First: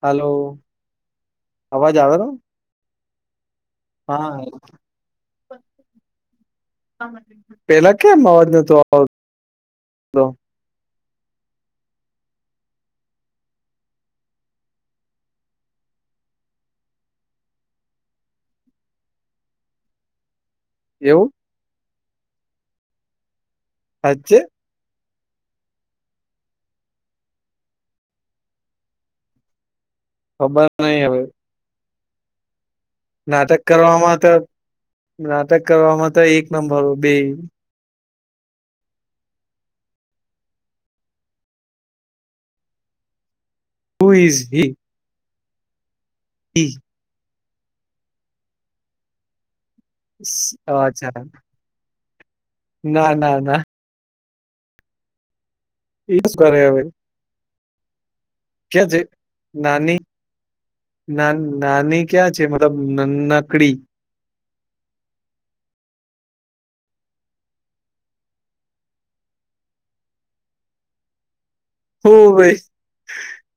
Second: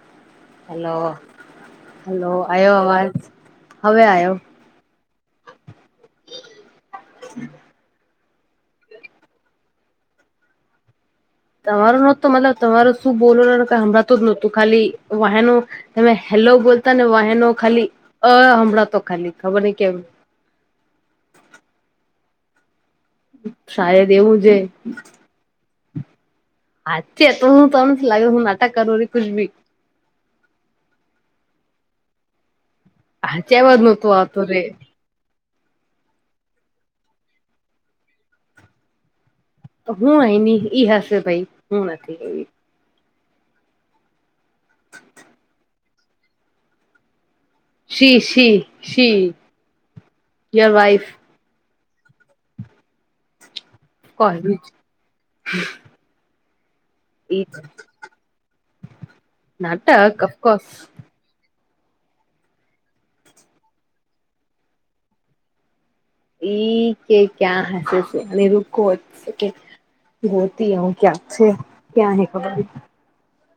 Hello- hello hello આવ્યો આવાજ હા પેલા કેમ અવાજ નતો તમારો નોતતો મતલબ તમારો શું બોલો હમણાં તો જ નોતું ખાલી વાહેનો તમે હેલો બોલતા ને વાહનો ખાલી અ હમણાં તો ખાલી ખબર નહી કેમ એવું. શાય દેવું સાચે છે. હાચ તો હું તણ લાગે હું નાટક કરું ર કછ બી ખબર નહી હવે હાચે નાટક અવાજ નહોતો કરવામાં તો આવતો રે નાટક કરવામાં તો એક નંબર બે હું એની ઈ હશે ભાઈ હું નથી એવી હુ ઇઝ હી જી શી, શી, શી. હ, યોર વાઈફ ચાલ. ના, ના, ના. કોલેજ. એ શું કર્યા આવે? એ જ. કેમ છે? નાની નાટક, અફકોસ. ના, નાની ક્યાં છે? મતલબ નાનકડી. ઈ કે ક્યાં હસે છે, અને રખવું કે. હોતી હું ક્યા છે? હો ક્યાં હે ખબર ભાઈ,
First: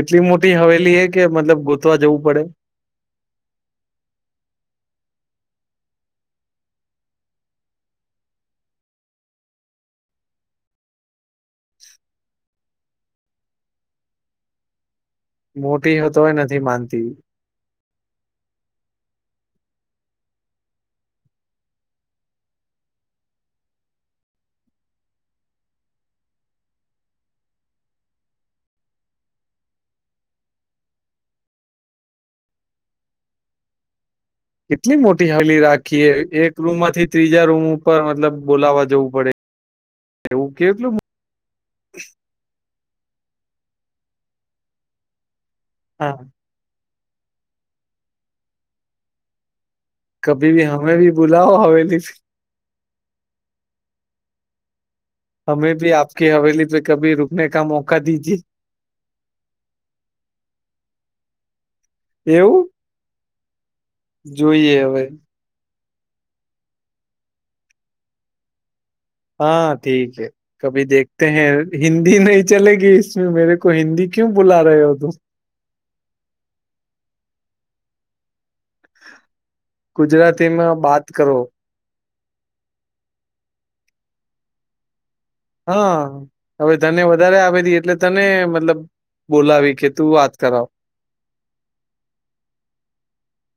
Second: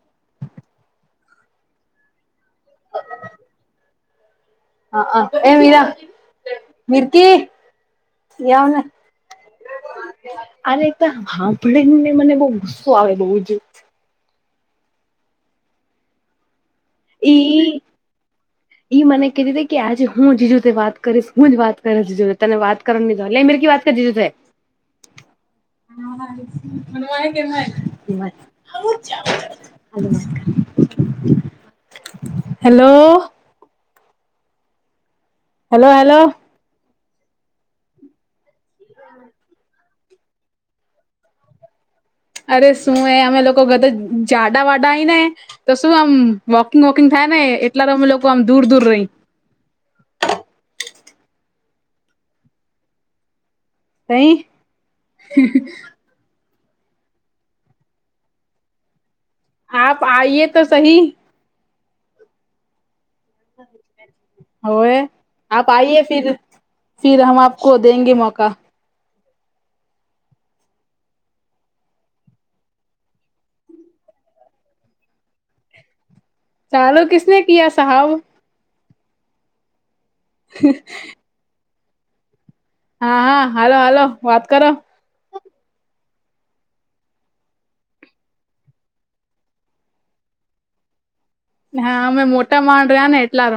એટલી મોટી હવેલી હે કે મતલબ ગોતવા જવું પડે. હા હા એ મીરા મર્કીી વને [inaudible] આ એકાદ સાંભળીને મને બહુ ગુસ્સો આવે બઉુ જ. મોટી હોય, તોય નથી માનતી. એ. ઈ મને કેતી હતી કે, આજે હું જીજું જોડે વાત કરીશ. હું જ વાત કરીશ જીજું, તને વાત. કરનીધ લહી મે ક વાત કરી દી ત. [inaudible] [unintelligible] હેલો. કેટલી મોટી હવેલી હેલો રાખીએ હેલો એક. રૂમ માંથી ત્રીજા રૂમ ઉપર, મતલબ બોલાવા જવું પડે એવું કેવું. અરે શું, એ અમે લોકો ગધા-જાડા-વાડા આવીય ને તો શું આમ? હા વોકિંગ વોકિંગ થાય ને એટલા તો અમે લોકો આમ દૂર દૂર રહીએ. કભી ભી હમે ભી બુલાઓ હવેલીથી. નઈ. હમે ભી આપકી હવેલી પે કભી રૂકને કા મોકા દીજે. આપ આઈએ તો સહી. એવું. જોઈએ હોએ. હવે આપ આઈએ, ફર ફર હ આપકો દેગે મોકા. હા, ઠીક છે. કભી દેખતે હૈ, હિન્દી નહીં ચલેગી. મેરે કો હિન્દી ક્યુ બુલા ર હો તું? ચાલો, કીસને ક સાહેબ. ગુજરાતીમાં વાત કરો. હા હા, હલો હાલો, વાત કરો. હા, હવે તને વધારે આવે એટલે તને મતલબ. બોલાવી કે તું વાત કરાવ. હા, અમે મોટા માણ રહ્યા ને, એટલા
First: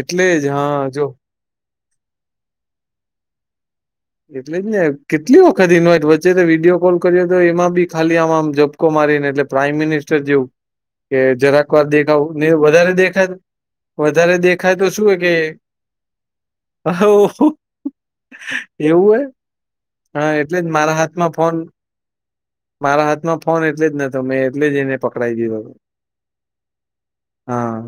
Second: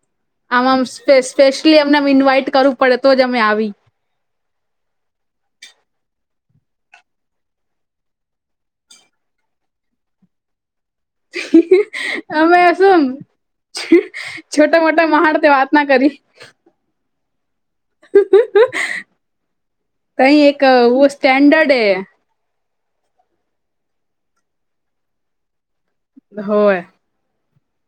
એટલે જ આમાંમ હા જો સ્પેસ. સ્પેશ્યલી અમને ઇન્વાઈટ કરવું પડે તો જ અમે આવીએ. એટલે જ ને, કેટલી વખત ન હોય વચ્ચે તો વિડીયો કોલ કર્યો, તો એમાં બી ખાલી આમ આમ જ. ક મારીને એટલે પ્રાાઈમ મિનિસ્ટર જેવું કે, જરાકવાર દેખાવું ને અમે વધારે શું દેખાય. વધારે દેખાય છોટા તો મોટા શું કે. મહાણ તે વાત ના હોય હા તહી એટલે એક જ મારા વ હાથમાં ફોન સ્ટન્ડર્ડ હૈ. મારા હાથમાં ફોન એટલે જ નતો, મેં એટલે જ એને પકડાઈ દીધો હતો. હા.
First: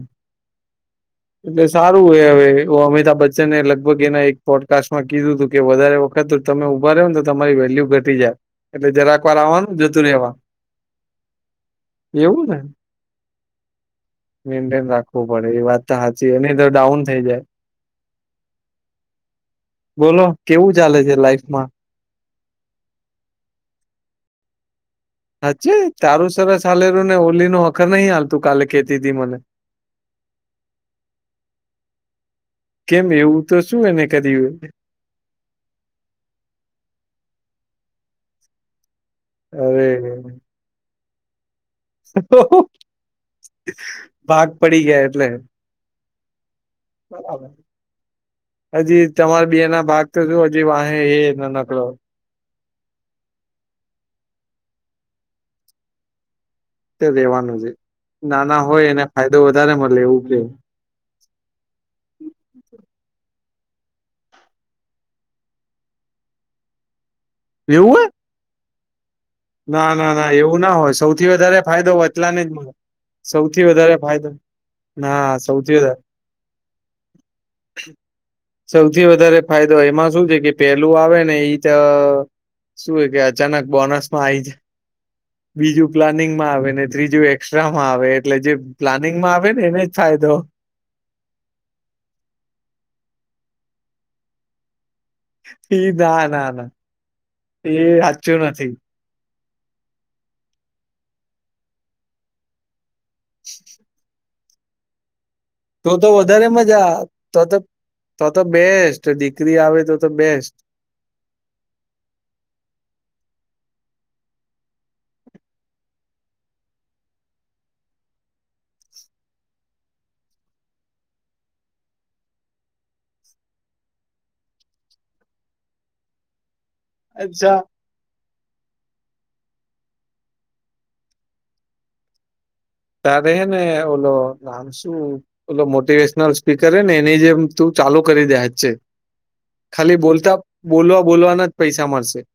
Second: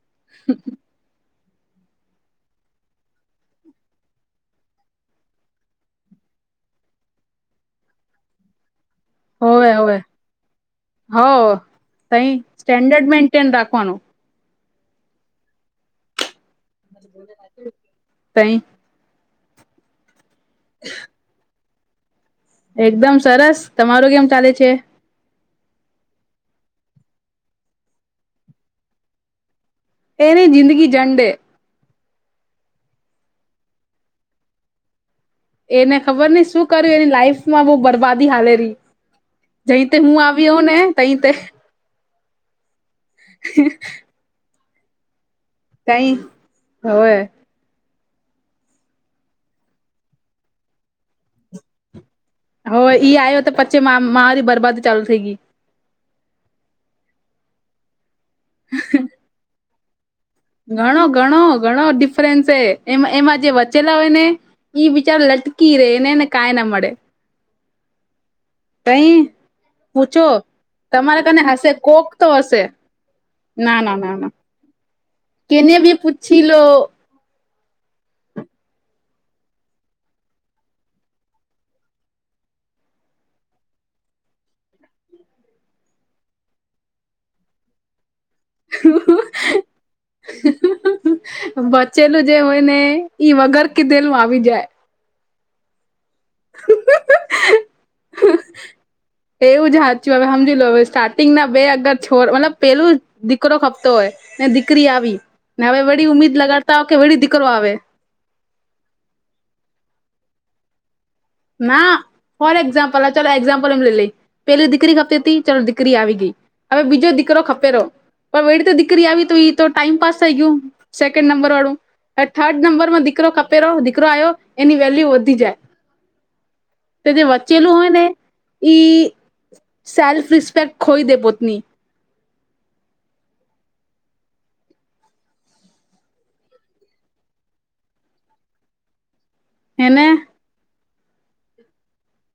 [inaudible] એટલે સારું હો. હવે અમિતાભ બચ્ચને એ લગભગ એના એક પોડકાસ્ટમાં કીધું હતું કે, વધારે વખત તમે ઉભા રહો ને તો તમારી વેલ્યુ ઘટી જાય, એટલે જરા. હોવે હોવે, હો સાહી, એવું ને સ્ટેન્ડર્ડ મેન્ટેન રાખવાનું. મેન્ટેન રાખવું પડે, એ વાત તો સાચી એની તો ડાઉન થઈ જાય. તઈ બોલો કેવું ચાલે છે લાાઈફમાં? એકદમ સરસ તમારો કેમ ચાલે છે. હચ્ તારું સરસ હાલેલું ને ઓલી નો અખર નહી હાલતું કાલે ખેતીથી મને. તેની જિંદગી જંડે. કેમ એવું તો શું એને કર્યું. એને ખબર નહ શું કર્યું એની લાઈફ માં બહ બરબાદી હાલે રી. જઈ અરે તે હું આવી્યોઉ ને તઈ તે ભાગ પડી ગયા એટલે તઈ હોવે બરાબર. હજી તમારા બે ના ભાગ તો શું હજી વાહે એ નકળો હો ઈ આવ્યો તો પછી મારી બરબાદી ચાલુ થઈ ગઈ. રેવાનું છે નાના હોય એને ફાયદો વધારે મળે એવું. ઘણો ઘણો ઘણો ડિફરન્સ છે એ એમાં જે વચેલા હોય ને એ બ વિચાર લટકી રે એનેને કાયના મળે. પવું. તે. ના ના ના એવું ના હોય સૌથી વધારે હશે ફાયદો કોક તો વલાને જ હશે મળે સૌથી ના ના વધારે ના ફાયદો ના સૌથી વધારે છલો. સૌથી વધારે ફાયદો એમાં શું છે કે પેલું આવે ને એઈ તો શું એ કે અચાનક બોનસ માં આ આવી જ બીજું પ્લાનિંગમાં આવે ને ત્રીજું એસ્ટ્રામાં આવે એટલે જે પ્લાનિંગ માં આવે ને એને જ ફાયદો. બચેલું જે હોય ને ઈ વગર કીધેલમાં આવી જાય. એ ના ના ના એ સાચું નથી. એવું જ સાચું હવે સમજી લો હવે સ્ટાર્ટિંગ ના બે અગર છોડ મતલબ પેલું દીકરો ખપતો હોય ને દીકરી આવી ને હવે તો તો વળી ઉમીદ વધારે લગાડતા હો મજા કે વળી તો દીકરો તો આવે. તો તો બેસ્ટ દીકરી આવે તો તો બેસ્ટ. ના. ફોર એક્ઝામ્પલ ચાલ એક્ઝામ્પલ એમ લઈ લઈ પેલી દીકરી ખતી હતી ચાલો દીકરી આવી ગઈ. હવે બીજો દીકરો ખપે ર. પણ વેળી તો દીકરી આવી તો એ તો ટાઈમ પાસ થઈ ગયું સેકન્ડ નંબર વાળું. હ થર્ડ નંબરમાં દીકરો કપે ર દીકરો આવ્યો એની વેલ્યુ વધી જાય. તે જે અચ્છા વચ્ચેલું હોય ને એ સેલ્ફ રિસ્પેક્ટ ખોઈ દે પોતની. ત દેહ ને ઓલો. શું મોટિવેશનલ સ્પીકર હ ને એની જેમ તું ચાલુ કરી દે જ છે. ખાલી હેને બોલતા બોલવા બોલવાના જ પૈસા મળશે.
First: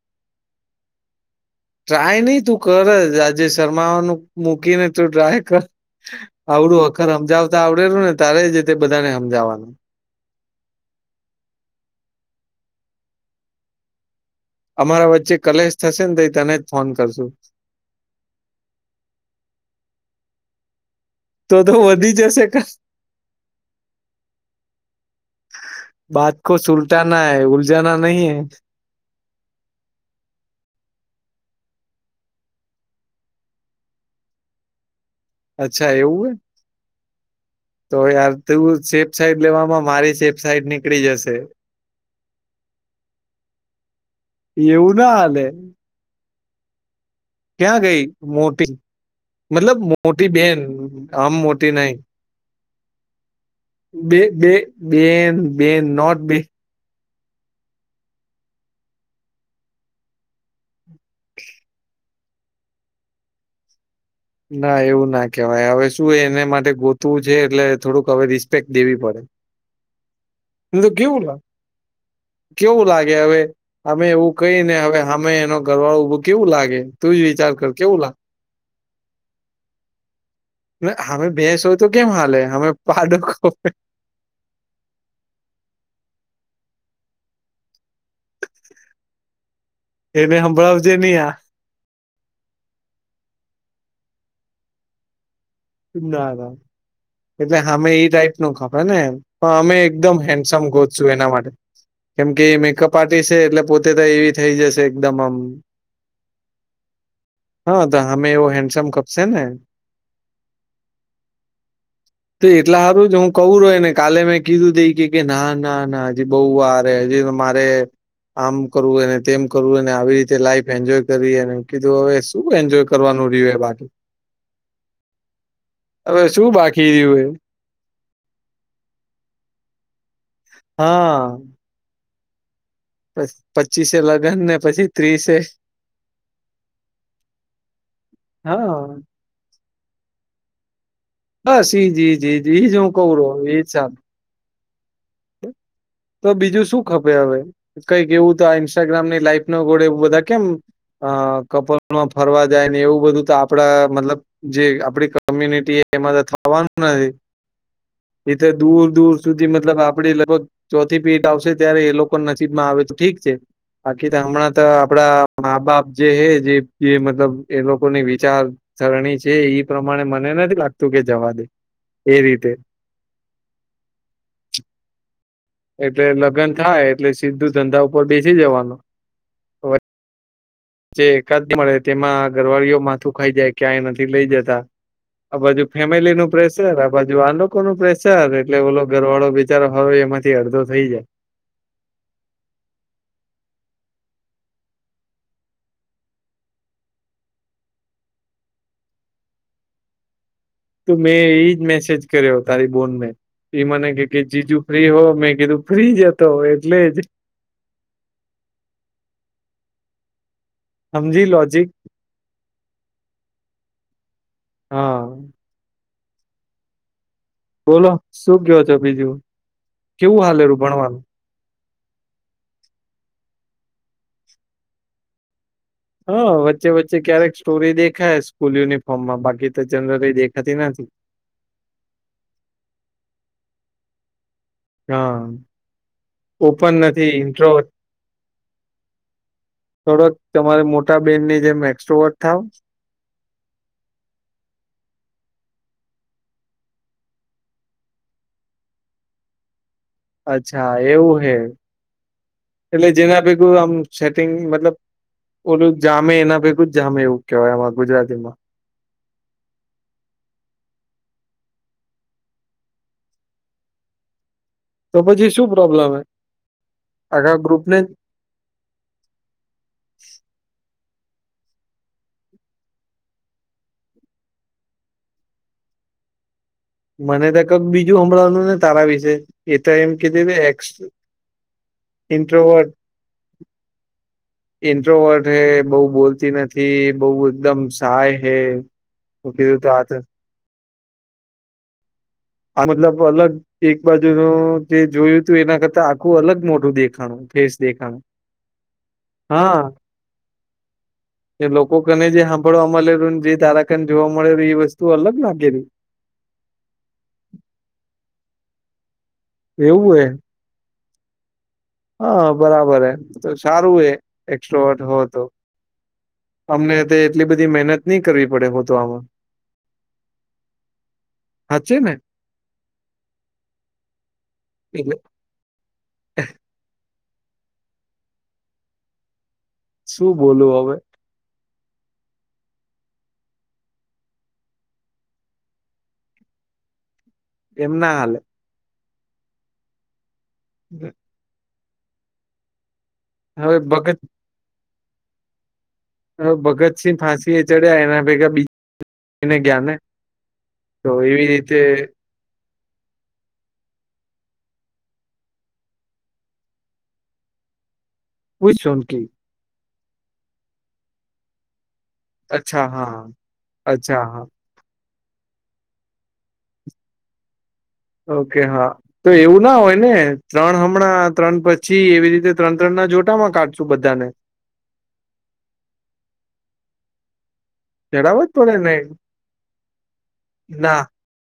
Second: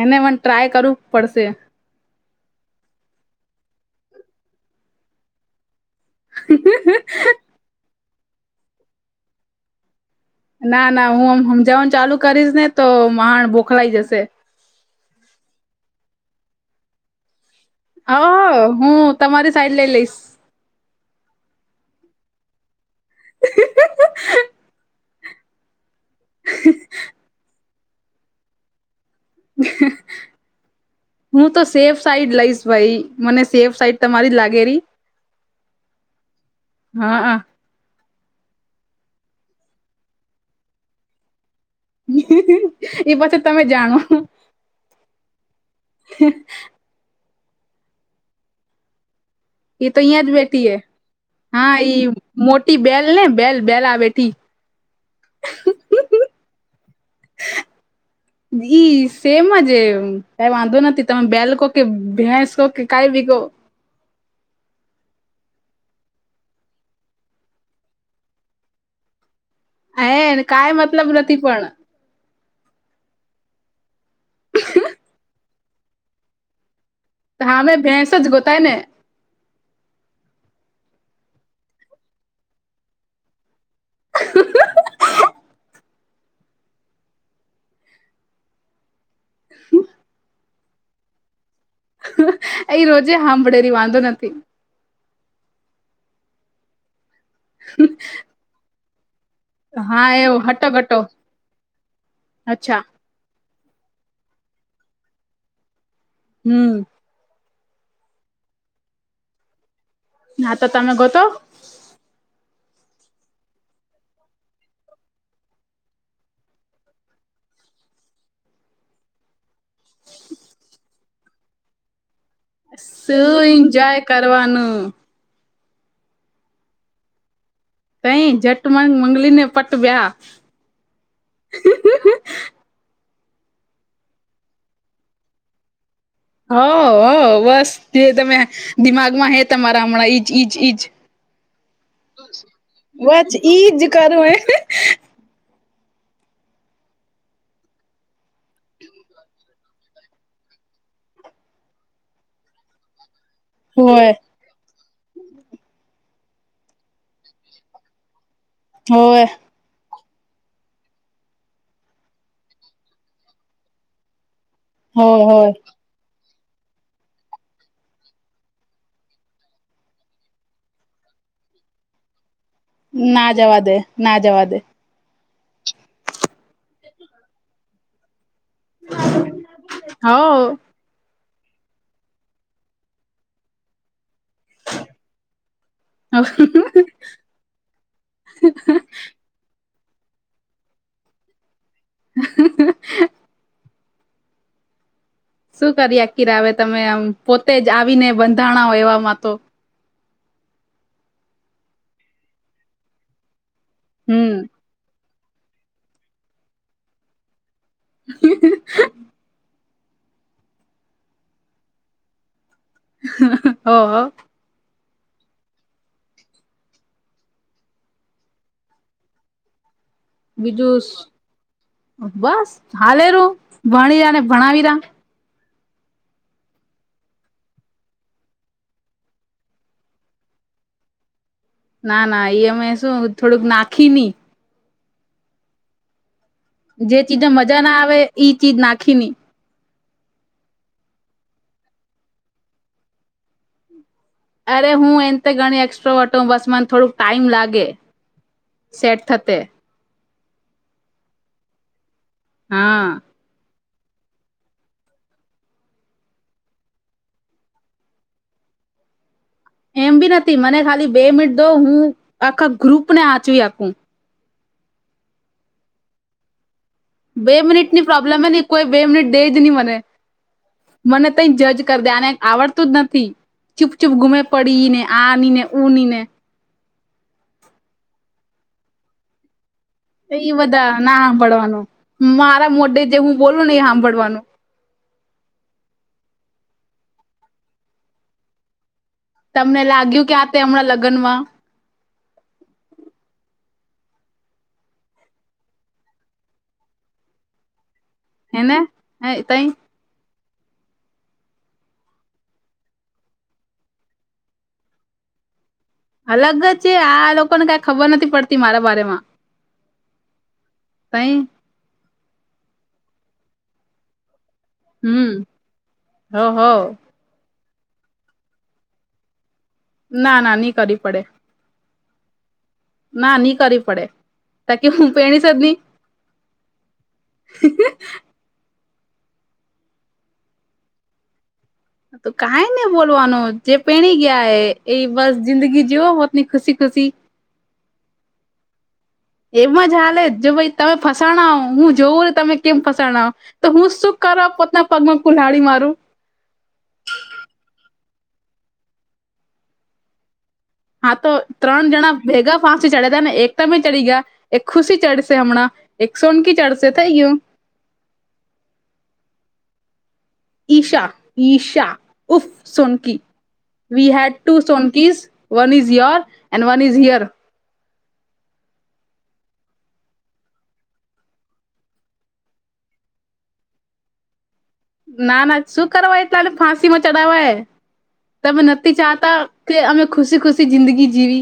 એને મને ટ્રાય કરવું જ પડશે. ટ્રાય નહી તું કર જ આજે શરમાવાનું મૂકી ને તું ટ્રાય કર. આવડું અખર સમજાવતા આવડેલું ને તારે જ તે બધાને સમજાવવાનું. ના ના હુંમજવાનું ચાલુ કરીશ ને તો ાણ બોખલાઈ જશે અમારા વચ્ચે કલેશ થશે ને તો તને જ ફોન કરશું હ હું તમારી સાઈડ લઈ લઈશ. તો તો વધી જશે ક. બાત કો સુલટાના હૈ ઉલજના નહીં હૈ [inaudible] હું તો સેફ સાઈડ લઈશ ભાઈ મને સેફ સાઈડ તમારી લાગે રી. અચ્છા એવું હો. હા હા. તો યાર તું સેફ સાઇટ લેવામાં મારી સેફ સાઇટ નીકળી જશે. એ પાછ તમે જાણો. એવું ના હાલે ક્યાં ગઈ મોટી મતલબ [inaudible] એ તો અહિયાં મોટી જ બેન બેઠી હ આમ મોટી હા નહી ઈ મોટી બેલ ને બેલ બેલ આ બે બેઠી બે બેન બેન નોટ બેન [inaudible] ઈ સેમ જ કઈ વાંધો નથી તમે બેલકો કે ભેંસ કો કે કઈ બી ના એવું ના કેહેવાય હવે શું એને માટે ગોતવું છે એટલે થોડુંક હવે રિસ્પેક્ટ દેવી પડે હે કાઈ મ મતલબ કેવું નથી લાગે પણ કેવું લાગે હવે અમે એવું કઈને હવે અમે એનો ઘરવાળો ઉભો કેવું લાગે તુંજ વિચાર કર હામે કેવું ભેંસ લાગે ગોતાય ને અમે ભેંસ હોય તો કેમ હાલે અમે પાડો એને હંભળવજે ન આ અ રોજે સાંભળેરી વાંધો નથી ના ના એટલે હમે એ ટાઈપ નો ખે ને એમ પણ અમે હા એકદમ એ હેન્ડસમ હટો ઘટો ગોતશું એના માટે કેમકે અચ્છા મેકઅપ પાર્ટી છે એટલે પોતે તો એવી થઈ જશે એકદમ આમ હમ હા તો અમે એવો હેન્ડસમપ ખપશે ને ના તો તમે ગોતો તો એટલા સારું જ હું કહું રોને કાલે મેં કીધું તઈ કે ના ના ના બહ વારે હજી મારે આમ કરવું એ તેમ કરવુંને આવી રીતે લાઈફ એન્જોય કરવી એ કીધું હવે શું એન્જોય કરવાનું સું રહ્યું હે બાકી. એન્જોય કરવાનું હવે શું બાકી રહ્યું એ કઈ ટ મંગલી ને પટવ્યા હા પ પચીસ લગ્ન ને પછી ત્રીસે હ હ બસ જે તમે હા, દિમાગમાં હે તમારા હમણાં ઈજ ઈજ ઈજ બસ ઈ જ, ઈ જ, ઈ જ, ઈ જ હું કઉ બસ રયો ઈ જ સારું. કરો એ તો બીજું શું ખપે હવે કંઈક એવું તો આ ઇન્સ્ટાગ્રામ ની લાઈફ નો ગોળે એવું બધા કેમ અ કપલમાં ફરવા જાય ને એવું બધું તો આપ આપડા હોય મતલબ જે આપડી કોમ્યુનિટી એમાં થવાનું નથી એ તો દૂર દૂર હોય સુધી મતલબ આપ આપ લગભગ ચોથી પેટ આવશે ત્યારે એ લોકો નસીબ માં આવે તો ઠીક છે બાકી તો હમણાં હોય આપડા હોય મા બાપ જે હે જે મતલબ એ લોકોની વિચાર સરરણી છે ઈ પ્રમાણે મને નથી લાગતું કે જવા દે એ રીતે ના જવા દે ના જવા દે એટલે લગ્ન થાય એટલે સીધું ધંધા ઉપર બેસી જવાનું હ જે એકાદ મળે તેમાં ઘરવાળીઓ માથું ખાઈ જાય ક્યાંય નથી લઇ જ આ બાજુ ફેમિલી નું પ્રેશર આ બાજુ આ લોકો નું પ્રેશર એટલે ઓ અગરવાળો બેચારો હો એમાંથી અડધો થઈ જાય હ શું કરી આકી રાવે તમે આમ પોતે જ આવીને બંધાણા હો એવા માં તો. તો મેં એજ મેસેજ કર્યો તારી બોનને એ મને કે કે હમ જીજુ ફ્રી હો મેં કીધું ફ્રી જતો હો એટલે જ હ સમજી લોજિક હો હ હા બોલો શું કયો છો બીજું? કેવું હાલેરું ભણવાનું બીજું બસ હાલેરું ભાણીયાને ભણાવીરા. હા વચ્ચે વચ્ચે ક્યારેક સ્ટોરી દેખાય સ્કૂલ યુનિફોર્મમાં બાકી તો જનરલી દેખાતી નથી. ના ના એ અમે શું થોડુંક નાખી ની. હહ જે ચીજમાં મજા ના આવે ઈ ચીજ નાખી ની. થોડોક તમારે મોટા બેનની જેમ એક્સપર્ટ થાવ. અરે હું એમ ત ઘણી એસ્ટ્રવટ હઉ બસ મને થોડુંક ટાઈમ લાગે. સેટ થતે. અચ્છા એવું હે? એટલે હા જેના ભેગું આમ સેટિંગ મતલબ ઓલું જામે એના ભેગું જ જામે એવું કેવાય આવા ગુજરાતીમાં. એમ બી નથી મને ખાલી બે મિનટ દો હું આખા ગ્રુપને આચવી હકુ. તો પછી શું પ્રોબ્લેમ હે? બે આખા ગ્રુપને મિનિટની જ? પ્રોબ્લેમ હે ને કોઈ બે મિનિટ દેજ ની મને. મને તઈ જ જજ કર દે આને આવડતું જ નથી. ચૂપચૂપ ગુમે પડી ને આની ને ઉ ની ને મને ત કક બીજું હાભળવાનું ને તારા વિશે. એ તો એમ કીધી ઈ કે એક્સ બધા ના હાભળવાનું. મારા ઇન્ટ્રોવર્ટ મોઢે જે હું બોલું ને એ હાભળવાનું. ઇન્ટ્રોવર્ટ હે, બહુ બોલતી નથી, બહુ એકદમ સાય હે. તો કીધું તમને તો આ તો લાગ્યું કે આપે હમણાં લગ્નમાં? આ મતલબ અલગ એક બાજુનું જે જોયું તું એના કરતા આખું અલગ મોઢું દેખાણું, ફેસ દેખાણું. હેને તઈ હા એ લોકો કને જે હાભળવા મલેરુ ને જે તારા કન જોવા મળેરુ ઈ વસ્તુ અલગ લાગેરી. અલગ જ હે આ લોકોને કાઈ ખબર નથી પડતી મારા બારેમાં. એવું હે? તઈ. હા બરાબર હે. તો સારું હે. એકસ્ટ્રવટ હો હમ તો. હ હ અમને તે એટલી બધી મહેનત ની કરવી પડે હોધવામાં ના ના ની કરવી પડે. હાચે ને? ના ની કરવી પડે. તાકી હું એટલે પેણીસ જ ની. હ શું બોલું હવે? હા તો કાઈ ની બોલવાનું જે પેણી ગયા હે એ બસ જિંદગી જીવો પોતની ખુશી ખુશી. એમ ના હાલે. એમજ હાલે જો ભાઈ તમે ફસાણા હું જોઉ હું તમે કેમ ફસાણા હો. તો હવે હું શું ભગત કરવા પોતના પગમાં કુલાડી મારું. હવે ભગતસિંહ ફાંસી એ ચડ્યા એના ભેગા બીજને ગયા ને? હા તો એવી રીતે ત્રણ જણા ભેગા ફાંસી ચડ્યાતા ને એક તમે ચડી ગયા, એક ખુશી ચડશે હમણાં. એકસો ન કી ચારશે થઈ ગયું હું ઇસ ઝોનકી ઈશા ઈશા ઉફ અચ્છા સોનકી. હા વી અચ્છા હા હેડ two સોનકીઝ. One is your and one is here. Okay હા. તો એવું ના હોય ને ત્રણ હમણાં, ત્રણ પછી એવી રીતે ત્રણ ત્રણના જોટામાં કાઢશું બધાને. ના ના શું કરવા એટલા ને ફાંસીમાં ચડાવા હે. જણાવો જ તમે પડે ને નથી ચાહતા કે અમે ખુશી ખુશી ના જિંદગી જીવી